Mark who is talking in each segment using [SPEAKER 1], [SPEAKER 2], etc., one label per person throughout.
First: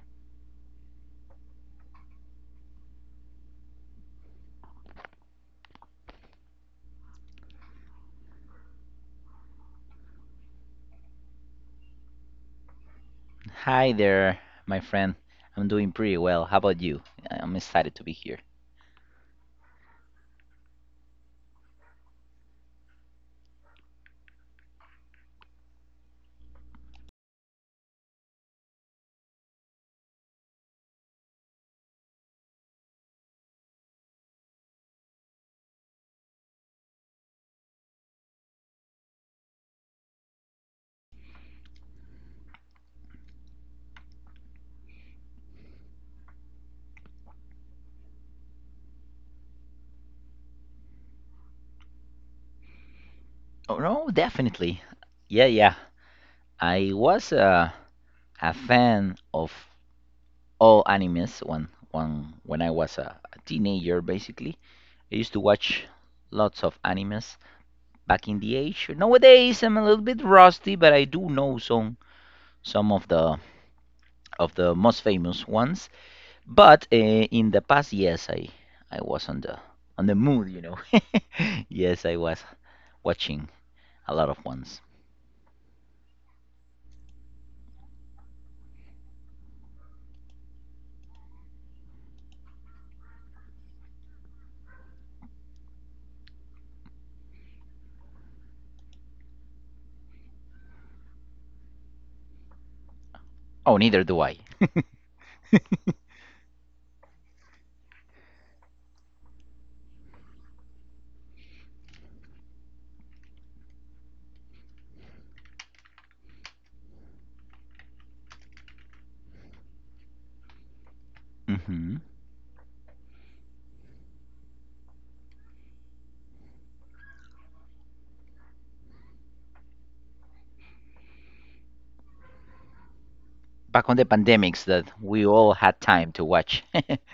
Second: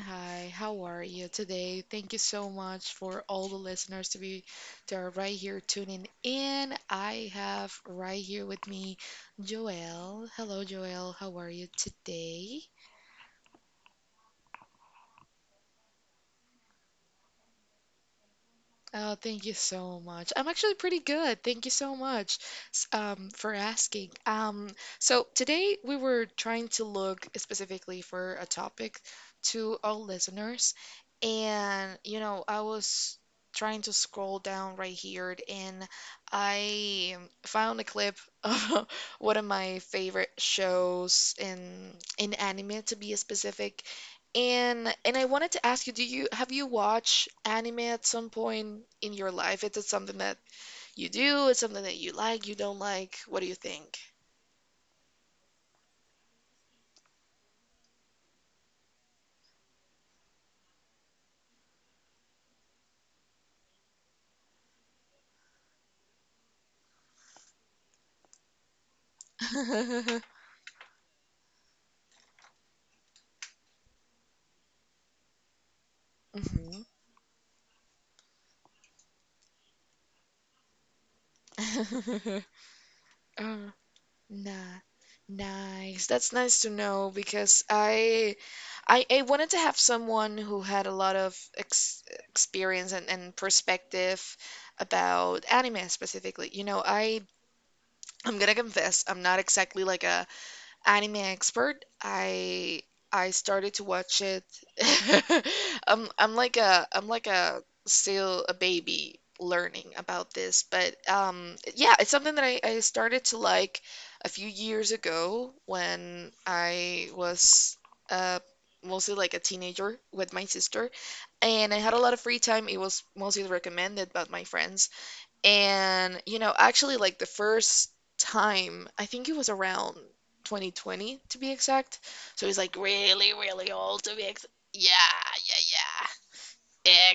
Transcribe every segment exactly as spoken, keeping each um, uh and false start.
[SPEAKER 1] Hi, how are you today? Thank you so much for all the listeners to be that are right here tuning in. I have right here with me Joelle. Hello, Joelle. How are you today?
[SPEAKER 2] Hi there, my friend. I'm doing pretty well. How about you? I'm excited to be here.
[SPEAKER 1] Oh, thank you so much. I'm actually pretty good. Thank you so much s- um, for asking. Um, so today we were trying to look specifically for a topic to our listeners, and you know, I was trying to scroll down right here, and I found a clip of one of my favorite shows in in anime, to be specific. And and I wanted to ask you, do you have you watched anime at some point in your life? Is it something that you do? Is something that you like, you don't like? What do you
[SPEAKER 2] Oh,
[SPEAKER 1] think?
[SPEAKER 2] no, definitely. Yeah, yeah. I was uh, a fan of all animes when, when, when I was a, a teenager, basically. I used to watch lots of animes back in the age. Nowadays, I'm a little bit rusty, but I do know some some of the of the most famous ones.
[SPEAKER 1] Mhm.
[SPEAKER 2] But uh, in the past, yes, I I was on the on the mood, you know. Yes, I was watching
[SPEAKER 1] Uh,
[SPEAKER 2] a lot of
[SPEAKER 1] nah.
[SPEAKER 2] ones.
[SPEAKER 1] Nice. That's nice to know because I, I I wanted to have someone who had a lot of ex experience and, and perspective about anime specifically. You know, I I'm gonna confess, I'm not exactly like a anime expert. I I started
[SPEAKER 2] Oh,
[SPEAKER 1] to
[SPEAKER 2] neither do
[SPEAKER 1] watch
[SPEAKER 2] I.
[SPEAKER 1] it. I'm I'm like a I'm like a still a baby learning about this, but um yeah, it's something that I, I started to like a few years ago when I was uh mostly like a teenager with my sister, and I had a
[SPEAKER 2] Hmm.
[SPEAKER 1] lot of free time. It was mostly recommended by my friends and, you know, actually, like the first time, I think it was around twenty twenty to be exact. So he's like really, really
[SPEAKER 2] Back on
[SPEAKER 1] old
[SPEAKER 2] the
[SPEAKER 1] to be ex.
[SPEAKER 2] pandemics
[SPEAKER 1] Yeah,
[SPEAKER 2] that we all
[SPEAKER 1] yeah,
[SPEAKER 2] had
[SPEAKER 1] yeah.
[SPEAKER 2] time to watch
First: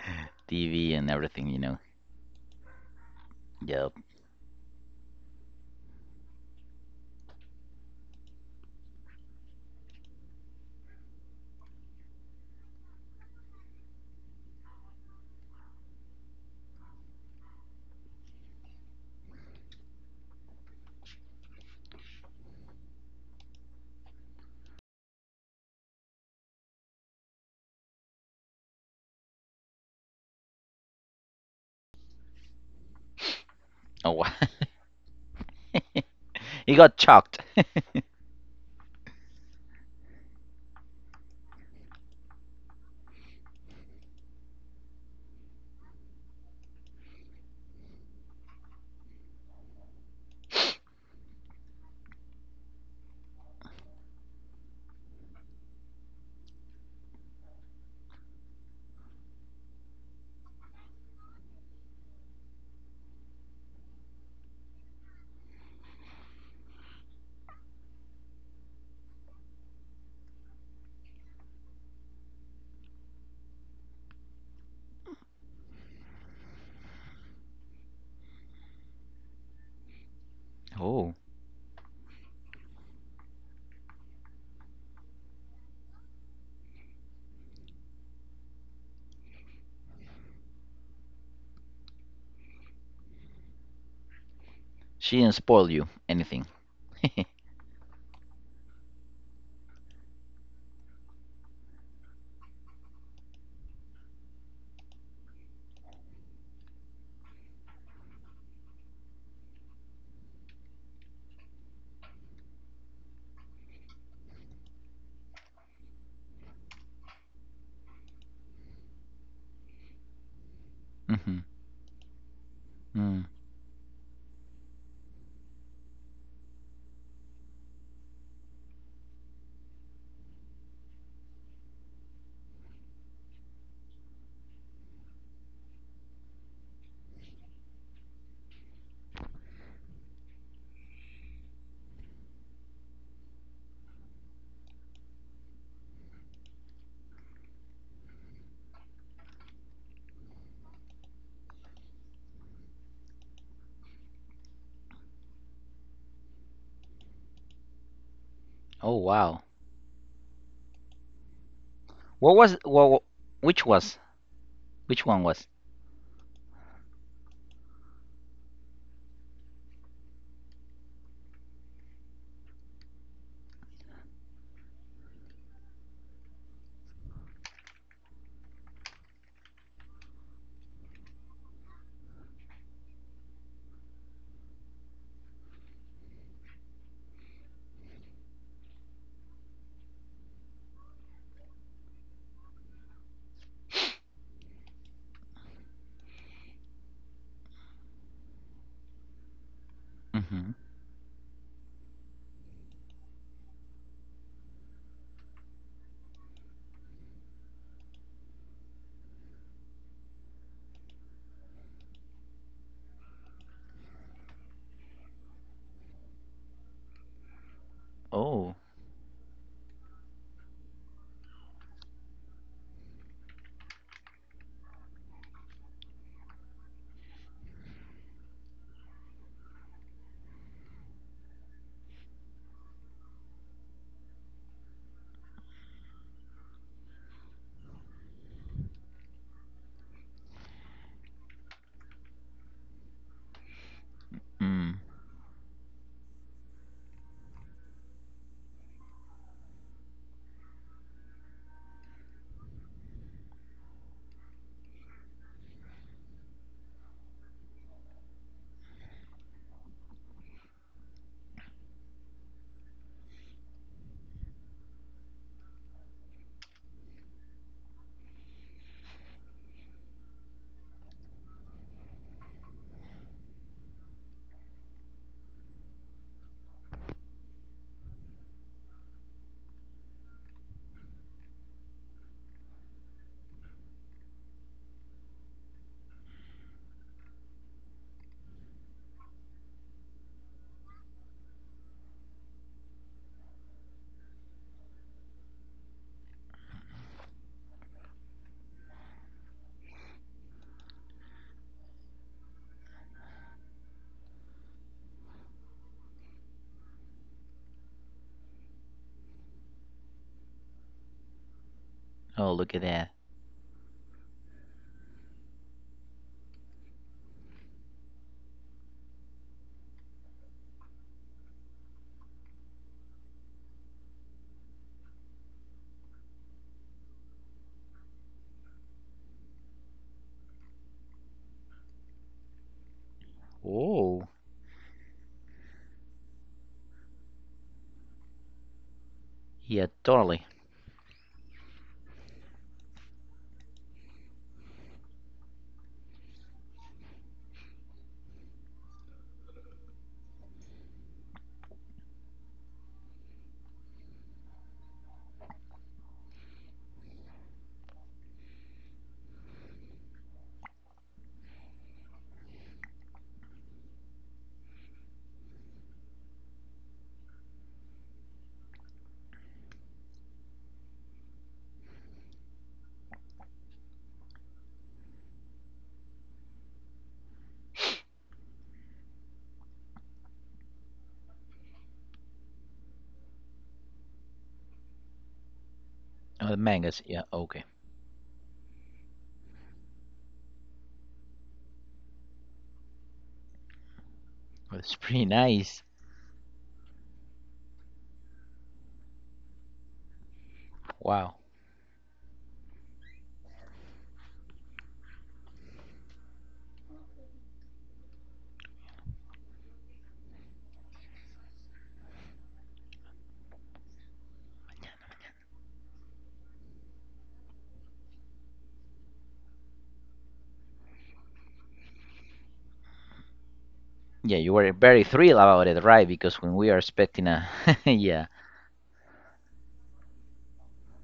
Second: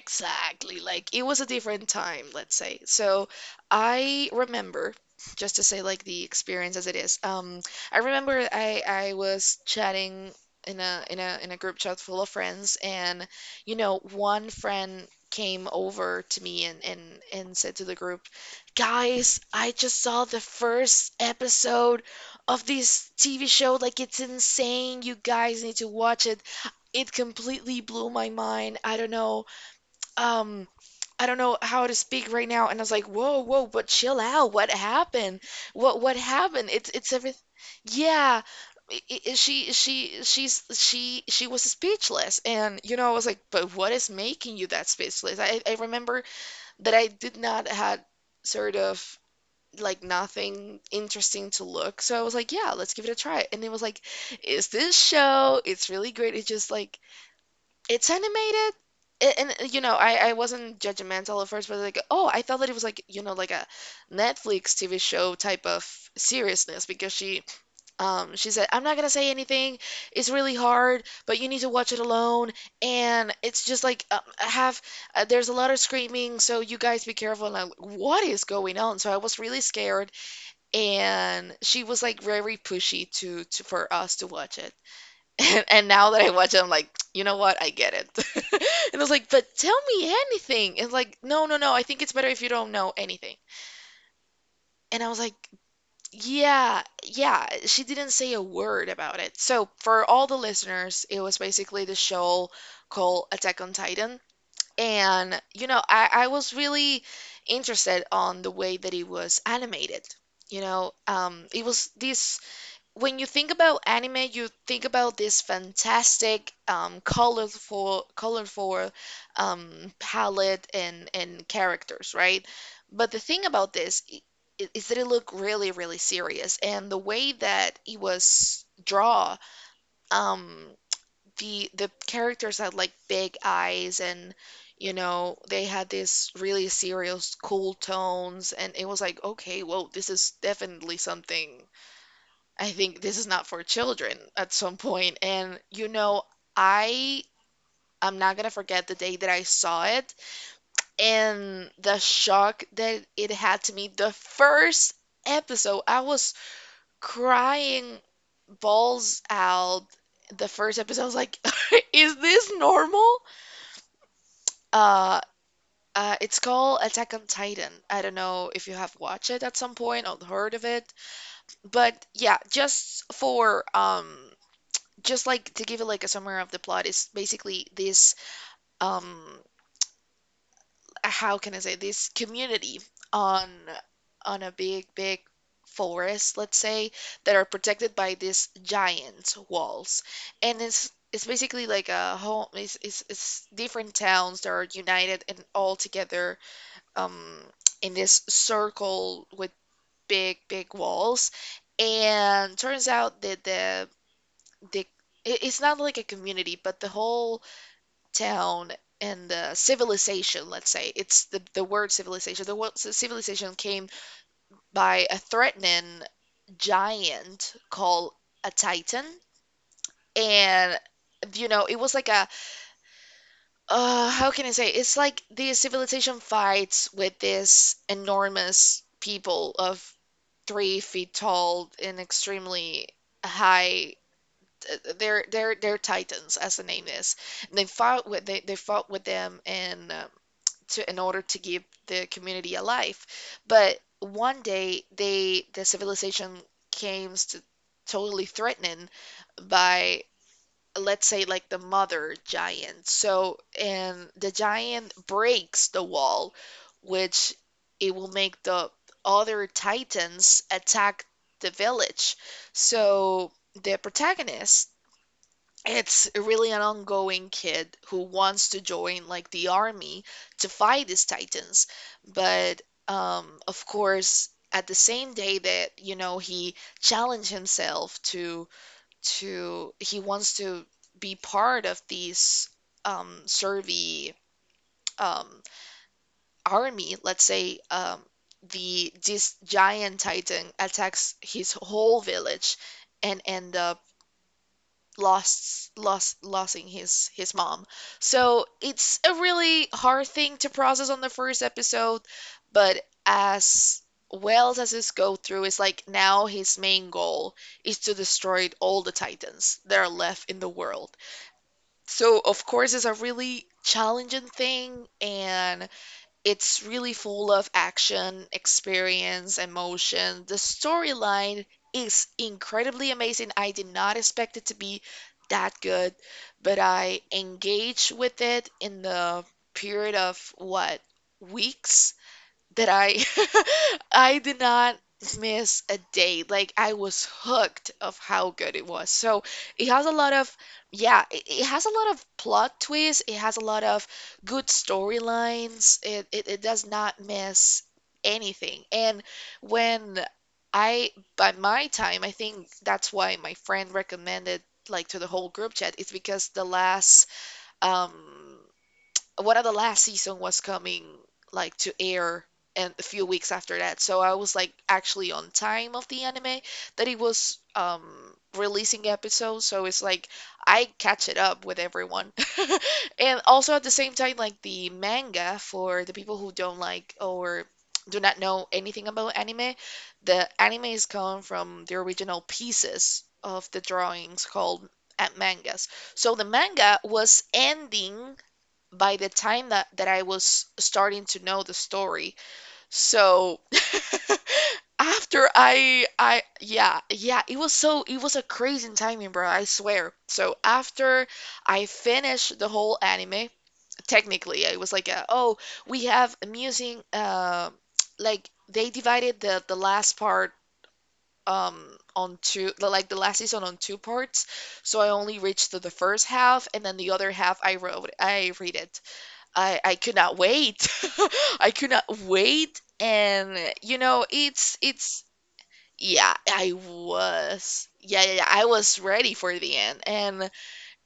[SPEAKER 2] T V and
[SPEAKER 1] Like it was a
[SPEAKER 2] everything, you know.
[SPEAKER 1] different time, let's say. So
[SPEAKER 2] Yep.
[SPEAKER 1] I remember, just to say like the experience as it is. Um, I remember I I was chatting in a in a in a group chat full of friends, and you know, one friend came over to me and and and said to the group, "Guys, I just saw the first episode of this T V show. Like it's insane. You guys need to watch it." It completely blew my mind. I don't know, um I don't know how to speak right now, and I was like, "Whoa, whoa, but
[SPEAKER 2] Oh,
[SPEAKER 1] chill
[SPEAKER 2] wow.
[SPEAKER 1] out. What happened? What what happened?
[SPEAKER 2] He
[SPEAKER 1] It's
[SPEAKER 2] got
[SPEAKER 1] it's
[SPEAKER 2] shocked.
[SPEAKER 1] everything." Yeah. i- i- She she she's she she was speechless, and you know, I was like, "But what is making you that speechless?" I I remember that I did not had sort of like nothing interesting to look. So I was like, "Yeah, let's give it a try." And it was like, "Is this show? It's really great." It's just like it's animated, a- and uh, you know, I I wasn't judgmental at first, but like, oh, I thought that it was like, you know, like a Netflix T V show type of seriousness because she um she said, I'm not gonna say anything. It's really hard, but you need to watch it alone, and it's just like um, have uh, there's a lot of screaming, so you guys be careful. And I'm like, what is going on? So I was really scared,
[SPEAKER 2] Oh,
[SPEAKER 1] and she was like very pushy to to for us to watch it. And, and now that I watch it, I'm like, you know what? I get it. And I was like, but tell me anything. And like, no, no, no. I think it's better if you don't know anything. And I
[SPEAKER 2] she
[SPEAKER 1] was like,
[SPEAKER 2] didn't spoil you anything.
[SPEAKER 1] yeah, yeah. She didn't say a word about it. So for all the listeners, it was basically the show called Attack on Titan. And you know, I, I was really interested on the way that it was animated. You know, um, it was this when you think about anime, you think about this fantastic, um, colorful, colorful, um, palette and
[SPEAKER 2] Hmm.
[SPEAKER 1] and characters, right? But the
[SPEAKER 2] Mm.
[SPEAKER 1] thing about this i- i- is that it looked really, really serious, and the way that it was draw, um, the the characters had like big eyes. And. You know, they had this really serious, cool tones, and it was like, okay, whoa, this is definitely something. I think this is not for children at some point. And you know, I I'm not gonna forget the day that I saw it and the shock that it had to me. The first episode, I was crying
[SPEAKER 2] Oh
[SPEAKER 1] balls
[SPEAKER 2] wow.
[SPEAKER 1] out. The first episode, I was like, is
[SPEAKER 2] What
[SPEAKER 1] this
[SPEAKER 2] was what?
[SPEAKER 1] normal?
[SPEAKER 2] Which was? Which
[SPEAKER 1] Uh,
[SPEAKER 2] one was?
[SPEAKER 1] uh, it's called Attack on Titan. I don't know if you have watched it at some point or heard of it, but yeah, just for um just like to give it like a summary of the plot is basically this. um how can I say, this community on on a big big forest, let's say, that are protected by these giant walls, and it's it's basically like a home. It's, it's, it's different towns that are united and all together, um in this circle with big
[SPEAKER 2] Hmm.
[SPEAKER 1] big walls. And turns out that the the it- it's not like a community but the whole town and the civilization, let's say it's the, the word civilization the word civilization came by a threatening giant called a
[SPEAKER 2] Oh.
[SPEAKER 1] titan. And you know, it was like a uh, how can I say, it's like the civilization fights with this enormous people of three feet tall and extremely high. uh, they're they're they're titans as the name is, and they fought with they, they fought with them, and uh, to in order to give the community a life. But one
[SPEAKER 2] Mm.
[SPEAKER 1] day they the civilization came to totally threatening by, let's say, like the mother giant. So and the giant breaks the wall, which it will make the other titans attack the village. So the protagonist, it's really an ongoing kid who wants to join like the army to fight these titans. But um of course at the same day that you know, he challenged himself to to he wants to be part of these um survey um army, let's say. Um the this giant titan attacks his whole village, and end up lost lost losing his his mom. So it's a really hard thing to process on the first episode, but as well as this go through, it's like now his main goal is to destroy all the Titans that are left in the world. So
[SPEAKER 2] Oh,
[SPEAKER 1] of
[SPEAKER 2] look at
[SPEAKER 1] course it's a
[SPEAKER 2] that.
[SPEAKER 1] really challenging thing, and it's really full of action, experience, emotion. The storyline is incredibly amazing. I did not expect it to be that good, but I engaged with it in the period of what, weeks? That I
[SPEAKER 2] Oh,
[SPEAKER 1] I did not miss a day. Like I was hooked of how good it was. So it
[SPEAKER 2] yeah,
[SPEAKER 1] has a lot
[SPEAKER 2] totally.
[SPEAKER 1] of yeah, it, it has a lot of plot twists. It has a lot of good storylines. It, it it does not miss anything. And when I by my time, I think that's why my friend recommended like to the whole group chat. It's because the last um one of the last season was coming like to air and a few weeks after that. So I was like actually on time of the anime that it was um releasing episodes. So it's like I catch it up with everyone. And also at the same time like the manga, for the people who don't like or do not know anything about anime, the anime is come from the original pieces of the drawings called uh, mangas. So the
[SPEAKER 2] Oh, the
[SPEAKER 1] manga
[SPEAKER 2] mangas, yeah,
[SPEAKER 1] was
[SPEAKER 2] okay.
[SPEAKER 1] ending by the time that that I was starting to know the story. So
[SPEAKER 2] It's pretty
[SPEAKER 1] after
[SPEAKER 2] nice.
[SPEAKER 1] I I yeah, yeah, it was so it was a crazy timing, bro, I swear. So after
[SPEAKER 2] Wow.
[SPEAKER 1] I finished the whole anime, technically I was like a, oh, we have amusing uh, like they divided the the last part um on two the- like the last season on two parts. So I only reached to the first half, and then the other half I wrote I read it. I I could not wait. I could not wait, and you know,
[SPEAKER 2] Yeah, you were
[SPEAKER 1] it's
[SPEAKER 2] very
[SPEAKER 1] it's
[SPEAKER 2] thrilled about it, right?
[SPEAKER 1] yeah,
[SPEAKER 2] Because when we
[SPEAKER 1] I
[SPEAKER 2] are expecting a,
[SPEAKER 1] was. Yeah,
[SPEAKER 2] yeah.
[SPEAKER 1] yeah, yeah, I was ready for the end, and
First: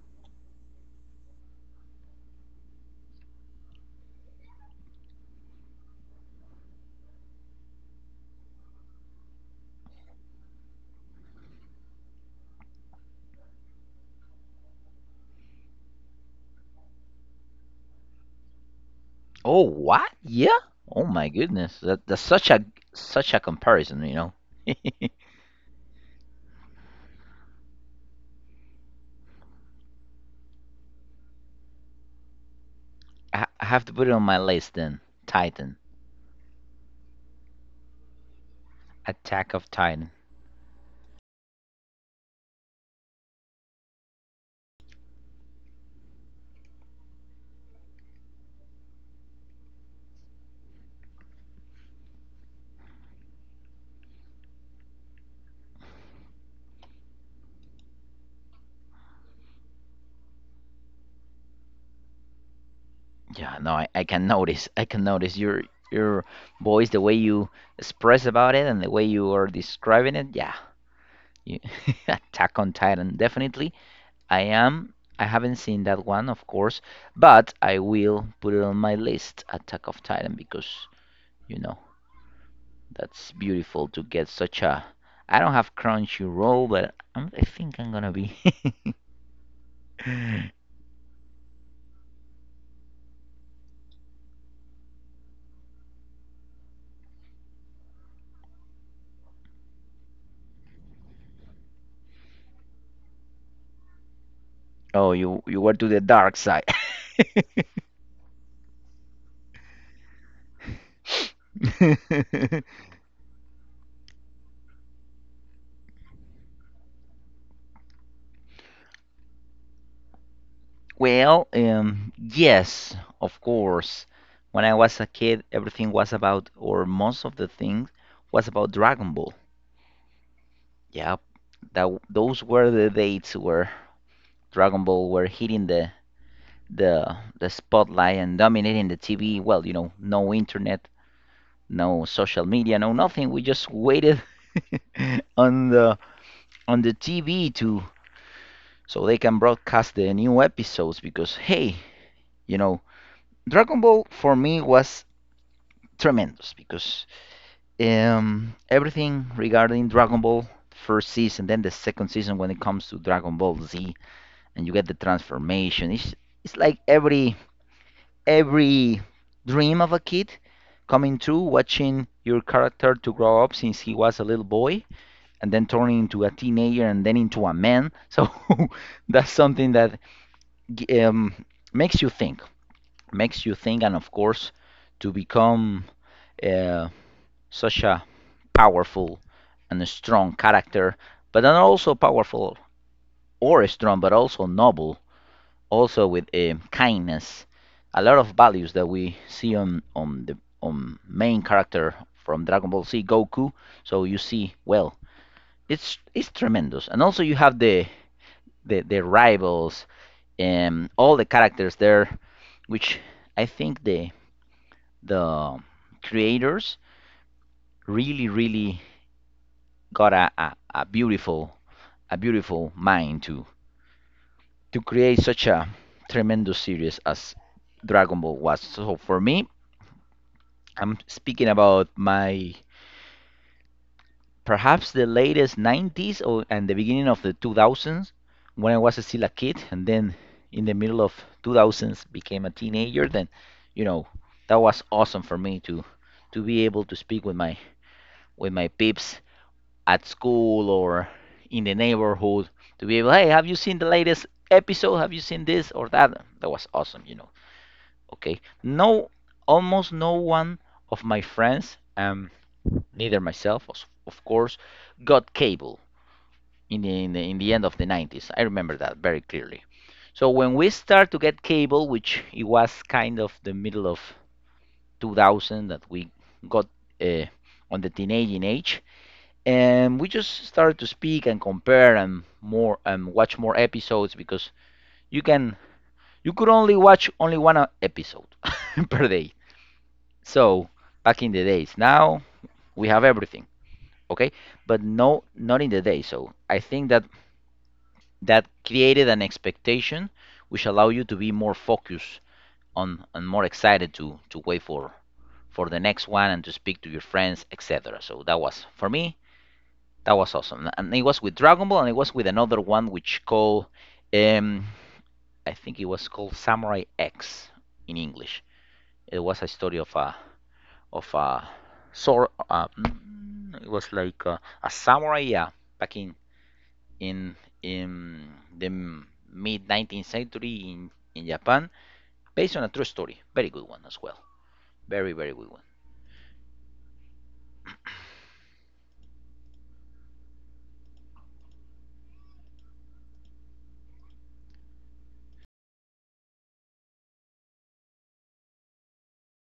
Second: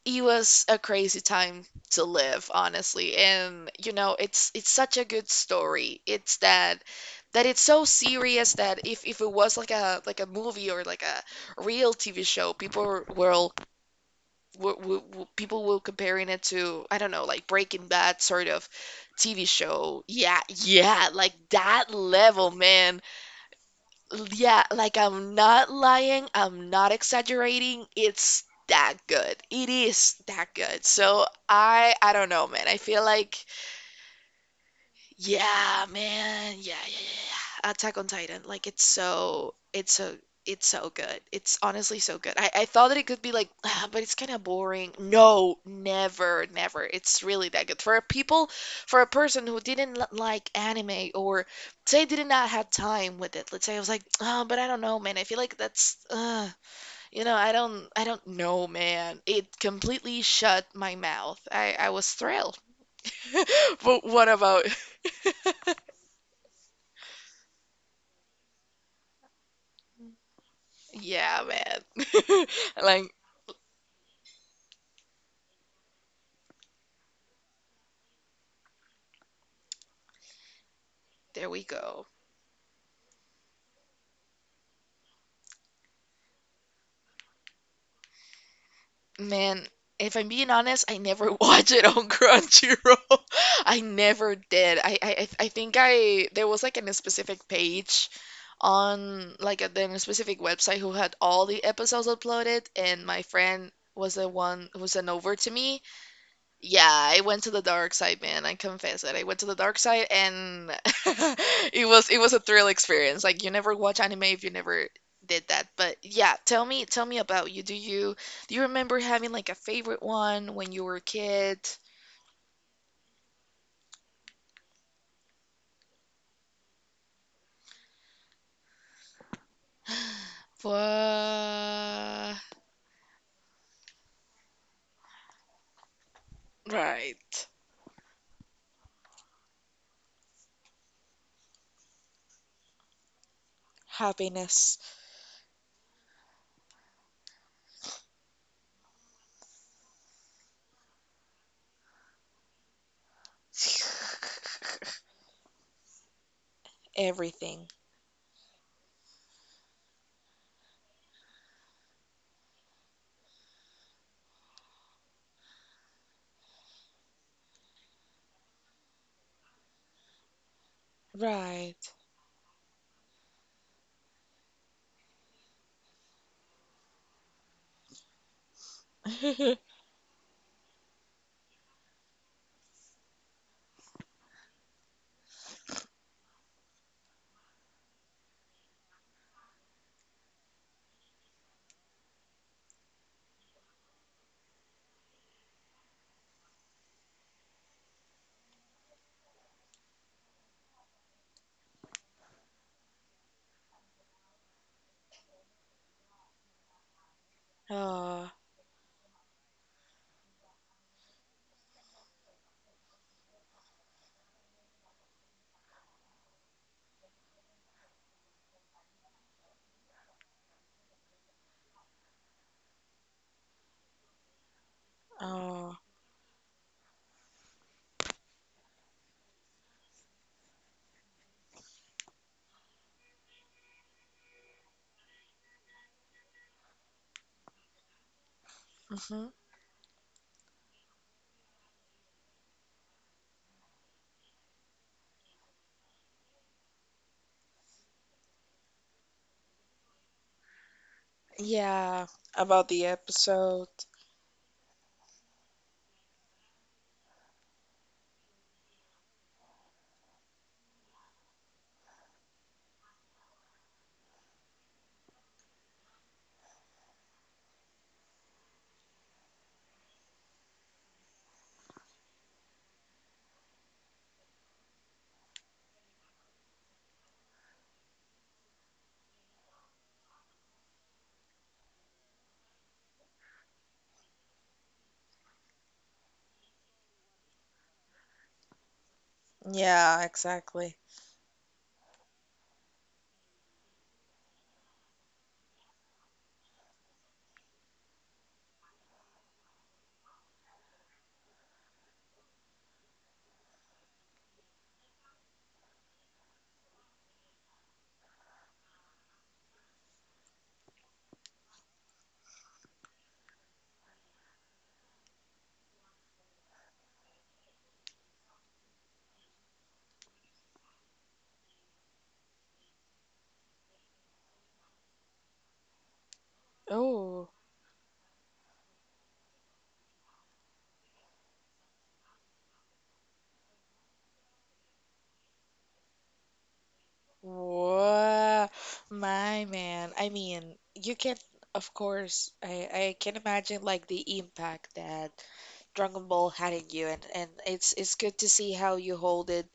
[SPEAKER 1] it was a crazy time to live, honestly. And you know, it's it's such a good story. It's that that it's so serious that if if it was like a like a movie or like a real T V show, people will w- w- w- people were comparing it to, I don't know, like Breaking Bad sort of T V
[SPEAKER 2] Oh,
[SPEAKER 1] show.
[SPEAKER 2] what?
[SPEAKER 1] Yeah,
[SPEAKER 2] Yeah. Oh
[SPEAKER 1] yeah,
[SPEAKER 2] my
[SPEAKER 1] like
[SPEAKER 2] goodness,
[SPEAKER 1] that
[SPEAKER 2] that, that's such
[SPEAKER 1] level,
[SPEAKER 2] a
[SPEAKER 1] man.
[SPEAKER 2] such a comparison, you
[SPEAKER 1] L-
[SPEAKER 2] know.
[SPEAKER 1] Yeah, like I'm not lying, I'm not exaggerating. It's that good. It is that good. So I I don't know, man. I feel like
[SPEAKER 2] I, I have to put it on my list then. Titan,
[SPEAKER 1] yeah, man. Yeah, yeah, yeah, yeah, yeah. Attack on Titan. Like it's
[SPEAKER 2] Attack
[SPEAKER 1] so
[SPEAKER 2] of
[SPEAKER 1] it's
[SPEAKER 2] Titan.
[SPEAKER 1] so it's so good. It's honestly so good. I, I thought that it could be like, ah, but it's kind of boring. No, never, never. It's really that good. For a people, for a person who didn't li- like anime or say did not have time with it. Let's say I was like, oh, but I don't know, man. I feel like that's, uh, you know, I don't, I don't know, man. It completely shut my mouth. I, I was thrilled.
[SPEAKER 2] Yeah, no, I, I
[SPEAKER 1] But
[SPEAKER 2] can
[SPEAKER 1] what about
[SPEAKER 2] notice. I can notice your your voice, the way you express about it, and the way you are describing it. Yeah,
[SPEAKER 1] yeah,
[SPEAKER 2] you,
[SPEAKER 1] man.
[SPEAKER 2] Attack on
[SPEAKER 1] Like,
[SPEAKER 2] Titan, definitely I am. I haven't seen that one, of course, but I will put it on my list, Attack of Titan, because
[SPEAKER 1] there
[SPEAKER 2] you
[SPEAKER 1] we
[SPEAKER 2] know
[SPEAKER 1] go.
[SPEAKER 2] that's beautiful to get such a. I don't have Crunchyroll, but I'm, I think I'm gonna be.
[SPEAKER 1] Man, if I'm being honest, I never watch it on Crunchyroll. I never did. I, I I I think I there was like a specific page on like a, then a specific website who had all the episodes uploaded, and my friend was the one who sent
[SPEAKER 2] Oh,
[SPEAKER 1] over
[SPEAKER 2] you
[SPEAKER 1] to
[SPEAKER 2] you were
[SPEAKER 1] me,
[SPEAKER 2] to the dark side.
[SPEAKER 1] yeah, I went to the dark side, man. I confess it. I went to the dark side and it was it was a thrill experience. Like you never watch anime if you never did that. But yeah, tell me tell me about you. Do you do you remember having like a favorite one when you were a
[SPEAKER 2] Well,
[SPEAKER 1] kid?
[SPEAKER 2] um, yes, of course. When I was a kid, everything was about, or most of the things was about Dragon Ball. Yeah,
[SPEAKER 1] What?
[SPEAKER 2] that those were the dates where Dragon Ball were hitting the the the
[SPEAKER 1] Right.
[SPEAKER 2] spotlight and dominating the T V. Well, you know, no internet, no social media, no nothing. We just waited
[SPEAKER 1] Happiness.
[SPEAKER 2] on the on the T V to so they can broadcast the new episodes because hey, you know, Dragon Ball for me was tremendous because
[SPEAKER 1] Everything.
[SPEAKER 2] um everything regarding Dragon Ball first season, then the second season when it comes to Dragon Ball Z and you get the transformation. It's it's like every every dream of a kid coming true,
[SPEAKER 1] Right.
[SPEAKER 2] watching your character to grow up since he was a little boy and then turning into a teenager and then into a man. So that's something that um, makes you think, makes you think, and of course, to become uh, such a powerful and a strong character, but then also powerful or strong, but also noble, also with um kindness, a lot of values that we see on on the on main character from Dragon Ball Z Goku. So you see, well, it's it's tremendous, and also you have the
[SPEAKER 1] Oh,
[SPEAKER 2] the, the rivals and all the characters there, which I think the the creators really really got a, a, a beautiful a beautiful mind to to create such a
[SPEAKER 1] oh.
[SPEAKER 2] tremendous series as Dragon Ball was. So for me, I'm speaking about my perhaps the latest nineties or and the beginning of the two thousands when I was still
[SPEAKER 1] Hmm.
[SPEAKER 2] a kid, and then in the middle of two thousands became a teenager, then you know that was awesome for me to to be able to speak with my with my peeps at school or in the
[SPEAKER 1] Yeah,
[SPEAKER 2] neighborhood,
[SPEAKER 1] about
[SPEAKER 2] to
[SPEAKER 1] the
[SPEAKER 2] be able, hey, have you
[SPEAKER 1] episode.
[SPEAKER 2] seen the latest episode, have you seen this or that that was awesome, you know okay, no, almost no one of my friends, um neither myself, of course, got cable in the, in the in the end of the nineties. I remember that very clearly. So when we start to get cable, which it was kind of the middle of two thousand that we got, uh, on the teenaging age, and we just started to speak and compare and more and watch more episodes because you can you could only watch only one uh, episode per day.
[SPEAKER 1] Yeah,
[SPEAKER 2] So
[SPEAKER 1] exactly.
[SPEAKER 2] back in the days, now we have everything. Okay, but no, not in the day, so I think that that created an expectation which allow you to be more focused on and more excited to to wait for for the next one and to speak to your friends, etc. So that was for me, that was awesome, and it was with Dragon Ball, and it was with another one which called, um I think it was called Samurai X in English. It was a story of a of a sword, uh, mm, it was like a, a samurai, yeah, back in
[SPEAKER 1] Oh,
[SPEAKER 2] in in the mid nineteenth century in, in Japan, based on a true story. Very good one as well. Very very good one.
[SPEAKER 1] wow, my man. I mean, you can, of course, I, I can imagine like the impact that Dragon Ball had in you, and, and it's it's good to see how you hold it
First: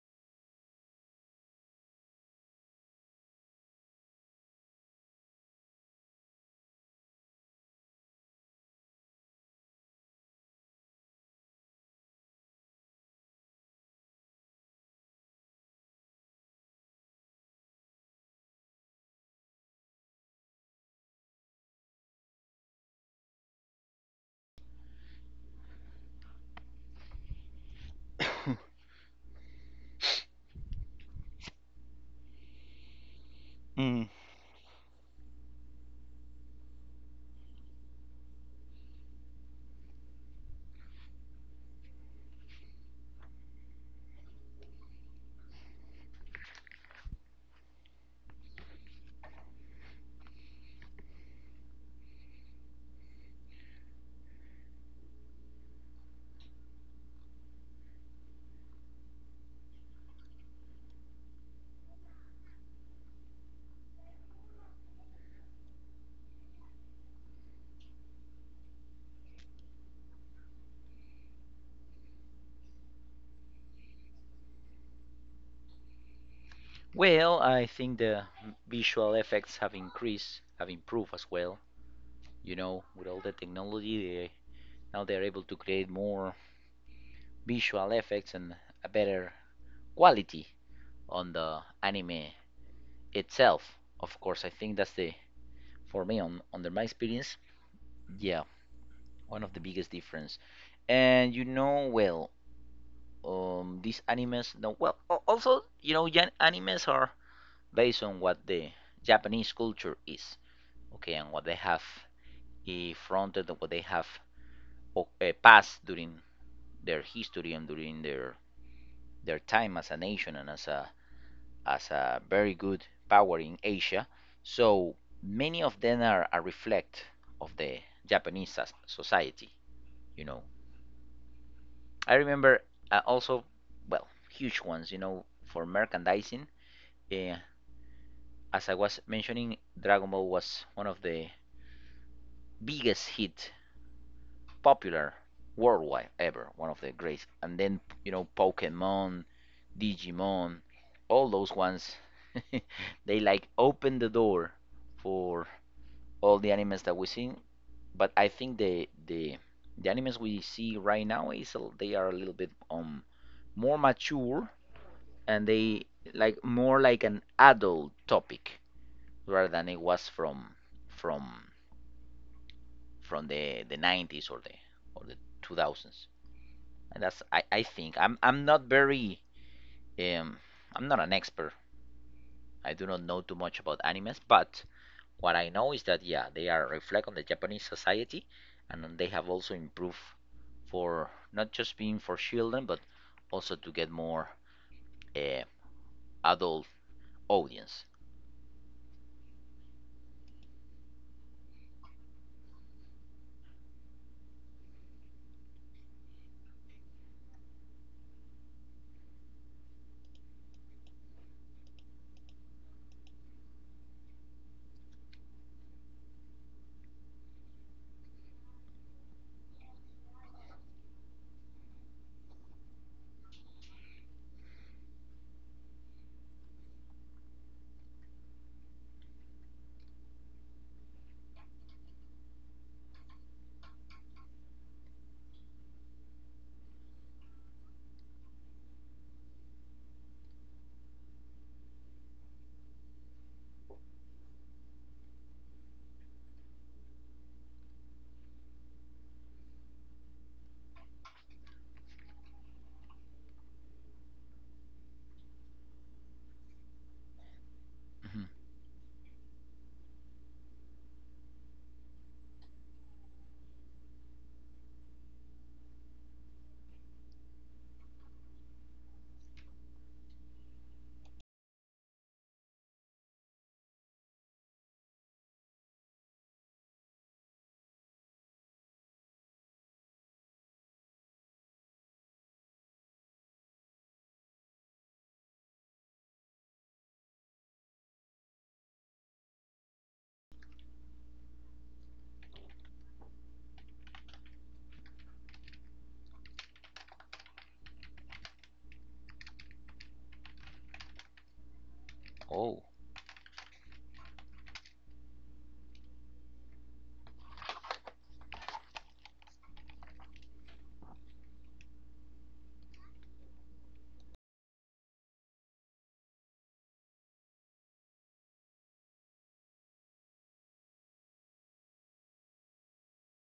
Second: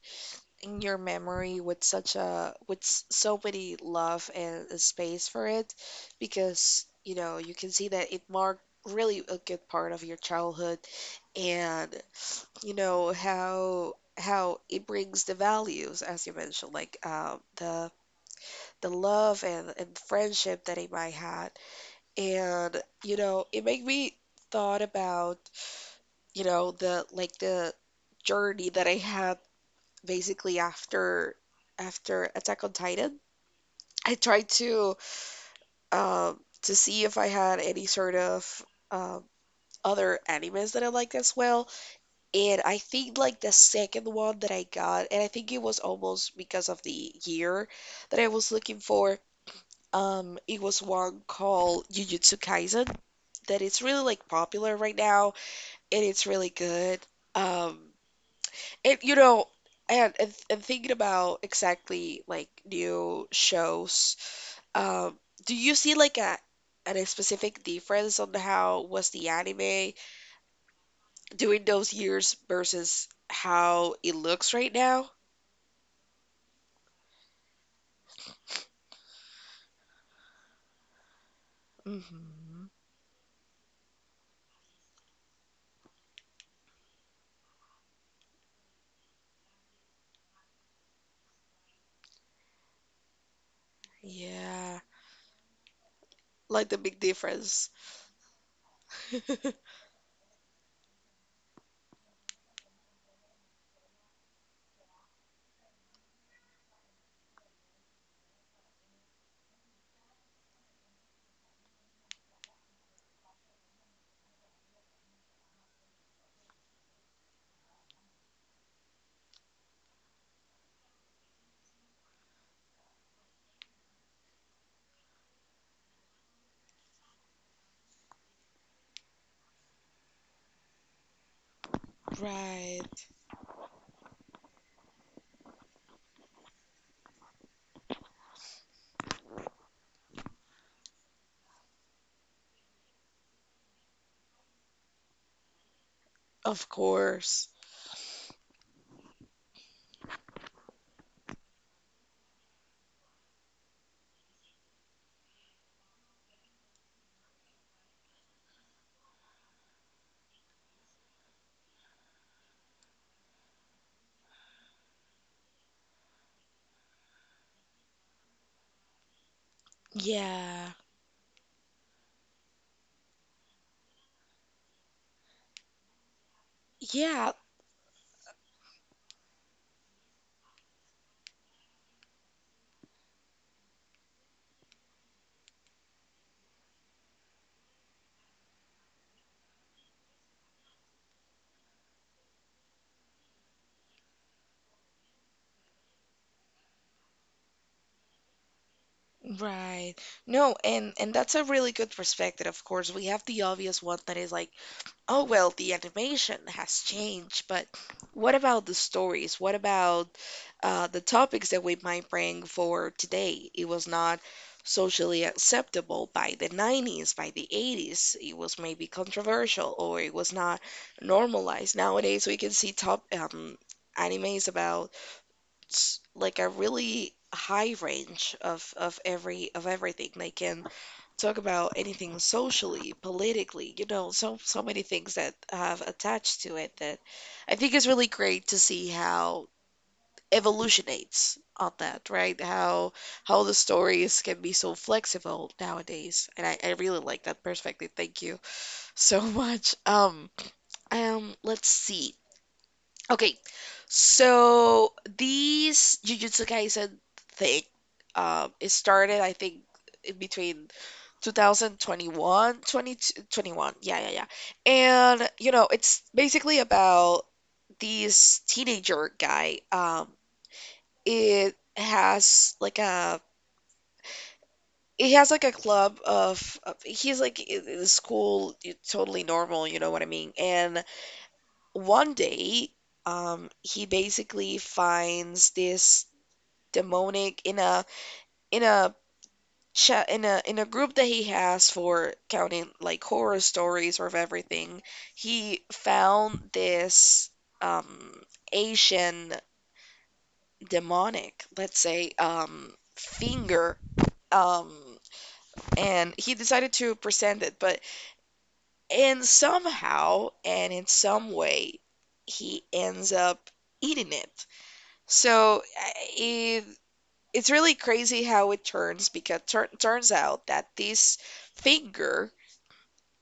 [SPEAKER 1] in your memory with such a with s- so many love and a space for it, because you know you can see that it marked really a good part of your childhood, and you know how how it brings the values as you mentioned like um, the the love and, and friendship that it might had, and you know it made me thought about you know the like the journey that I had basically after after Attack on Titan.
[SPEAKER 2] Mm.
[SPEAKER 1] I tried to um to see if I had any sort of um, other animes that I liked as well. And I think like the second one that I got, and I think it was almost because of the year that I was looking for, um, it was one called Jujutsu Kaisen, that it's really like popular right now and it's really good. Um, and you know, and, and, and thinking about exactly like new shows, um, do you see like a and a specific difference on how was the anime during those years versus how it looks right now?
[SPEAKER 2] Well, I think the visual effects have increased, have improved as well. You
[SPEAKER 1] Hmm.
[SPEAKER 2] know, with all the technology, they, now they're able to create more visual effects and a better quality on the anime itself. Of course, I think
[SPEAKER 1] Yeah.
[SPEAKER 2] that's the for me on under
[SPEAKER 1] Like the
[SPEAKER 2] my
[SPEAKER 1] big
[SPEAKER 2] experience.
[SPEAKER 1] difference.
[SPEAKER 2] Yeah, one of the biggest difference. And you know, well, um these animes, no well al- also, you know Jan- animes are based on what the Japanese culture is, okay, and what they have eh, fronted, and what they have o- eh, passed during their history and during their their time as a nation and as a as a very good power in Asia. So many of them are a reflect of the Japanese soc- society. you know I remember, uh,
[SPEAKER 1] Right.
[SPEAKER 2] also, well, huge ones, you know for merchandising, uh, as I was mentioning, Dragon Ball was one of the biggest hit, popular worldwide ever,
[SPEAKER 1] Of
[SPEAKER 2] one of the greats.
[SPEAKER 1] course.
[SPEAKER 2] And then you know Pokemon, Digimon, all those ones, they like open the door for all the animes that we see. But I think the the the animes we see right now is they are a little bit um more mature, and they like more like an adult topic rather than it was from
[SPEAKER 1] Yeah.
[SPEAKER 2] from from the the nineties or the or the two thousands. And that's
[SPEAKER 1] Yeah,
[SPEAKER 2] I, I think I'm I'm not very um I'm not an expert. I do not know too much about animes, but what I know is that yeah, they are reflect on the Japanese society, and they have also improved for not just being for children, but also to get more, uh, adult audience.
[SPEAKER 1] right. No, and and that's a really good perspective. Of course, we have the obvious one that is like, oh well, the animation has changed, but what about the stories? What about uh, the topics that we might bring for today? It was not socially acceptable by the nineties, by the eighties. It was maybe controversial or it was not normalized. Nowadays, we can see top um, animes about s- like a really high range of of every of everything. They can talk about anything socially, politically, you know, so so many things that have attached to it that I think is really great to see how evolutionates on that, right? How how the stories can be so flexible nowadays. And I, I really like that perspective. Thank you so much. Um, um, let's see. Okay, so these Jujutsu Kaisen thing,
[SPEAKER 2] Hmm.
[SPEAKER 1] um, it started, I think, in between two thousand twenty one, twenty twenty one, yeah, yeah, yeah. And, you know, it's basically about this teenager guy. Um, it has like a he has like a club of, of he's like in in school y- totally normal you know what I mean and one day um he basically finds this demonic in a in a chat in a in a group that he has for counting like horror stories or of everything. He found this um Asian demonic, let's say,
[SPEAKER 2] Oh,
[SPEAKER 1] um finger, um and he decided to present it, but and somehow and in some way he ends up eating it. So uh, it it's really crazy how it turns because tur- turns out that this finger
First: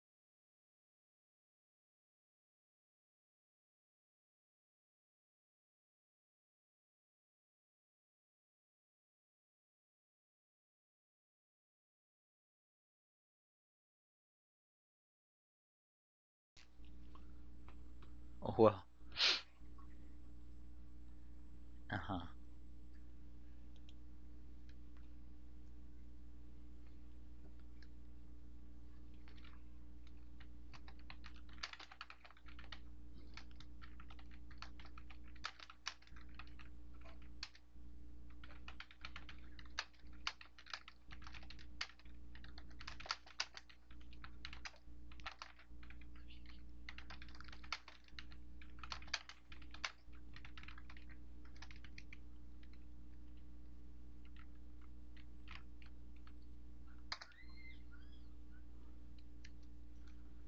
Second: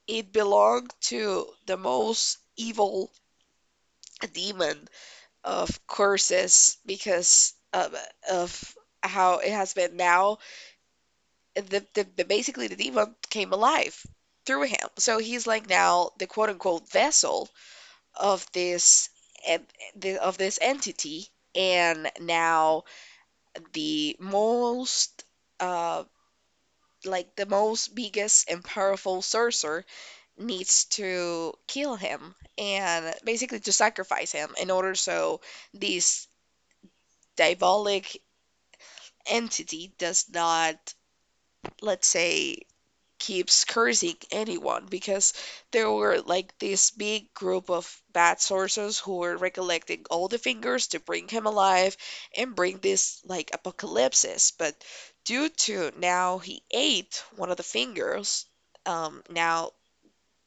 [SPEAKER 1] it belonged to the most evil demon of curses because of, of how it has been now the, the, the basically the demon came alive through him, so he's like now the quote unquote vessel of
[SPEAKER 2] oh well.
[SPEAKER 1] this en- the- of this entity,
[SPEAKER 2] Uh
[SPEAKER 1] and
[SPEAKER 2] huh.
[SPEAKER 1] now the most uh like the most biggest and powerful sorcerer needs to kill him and basically to sacrifice him in order so this diabolic entity does not, let's say, keeps cursing anyone because there were like this big group of bad sorcerers who were recollecting all the fingers to bring him alive and bring this like apocalypse. But due to now he ate one of the fingers, um, now